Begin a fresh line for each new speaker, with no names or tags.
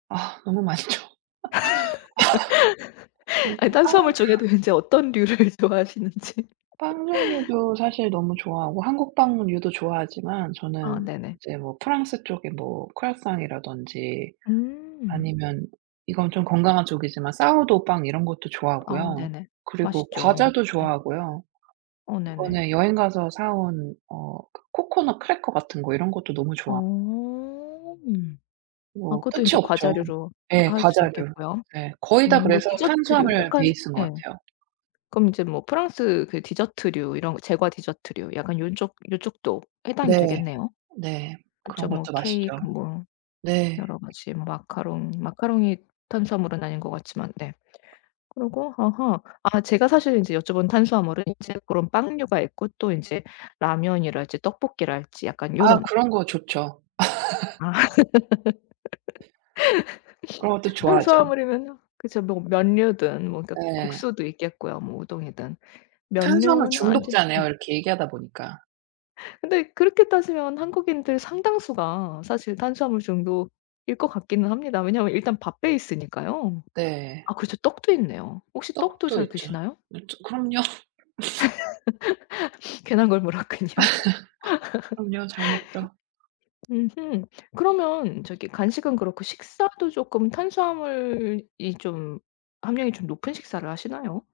아 너무 맛있죠. 아 전
아
또
탄수화물
빵
중에도 인제 어떤 류를 좋아하시는지.
빵 종류도 사실 너무 좋아하고 한국 빵류도 좋아하지만
아
저는
네네.
이제 뭐 프랑스 쪽에 뭐 크로와상이라든지
음.
아니면 이건 좀 건강한 쪽이지만 사워도우 빵 이런 것도
아
좋아하고요.
네네.
그리고
맛있죠.
과자도
네.
좋아하고요.
어 네네.
이번에 여행 가서 사 온 어 그 코코넛 크래커 같은 거 이런 것도 너무 좋아
어. 아
뭐
그것도
끝이
이제
없죠.
과자류로
네
할 수
과자류.
있겠고요.
네. 거의 다
음 뭐
그래서
디저트류
탄수화물
약간
베이스인 것
예.
같아요.
그럼 이제 뭐 프랑스 그 디저트류 이런 제과 디저트류 약간 욘쪽 요쪽도 해당이
네.
되겠네요.
네
그쵸.
그런
뭐
것도 맛있죠.
케이크 뭐
네.
여러 가지 뭐 마카롱, 마카롱이 탄수화물은 아닌 것 같지만 네. 그러고 아하. 아 제가 사실 이제 여쭤본 탄수화물은 이제 그런 빵류가 있고 또 이제 라면이랄지 떡볶이랄지 약간
아
요론.
그런 거 좋죠.
아
그런 것도 좋아하죠.
탄수화물이면 그죠. 뭐 면류든 뭐 그러니까
네.
국수도 있겠고요. 뭐 우동이든.
탄수화물
면류는 안 지 예.
중독자네요, 이렇게 얘기하다 보니까.
근데 그렇게 따지면 한국인들 상당수가 사실 탄수화물 중독일 것 같기는 합니다. 왜냐하면 일단 밥 베이스니까요.
네.
아 그렇죠. 떡도 있네요. 혹시 떡도
떡도
잘
있죠. 그쵸.
드시나요?
네 저 그럼요.
괜한 걸 물었군요.
그럼요. 잘 먹죠.
으흠. 그러면 저기 간식은 그렇고 식사도 쪼끔 탄수화물이 좀 함량이 좀 높은 식사를 하시나요?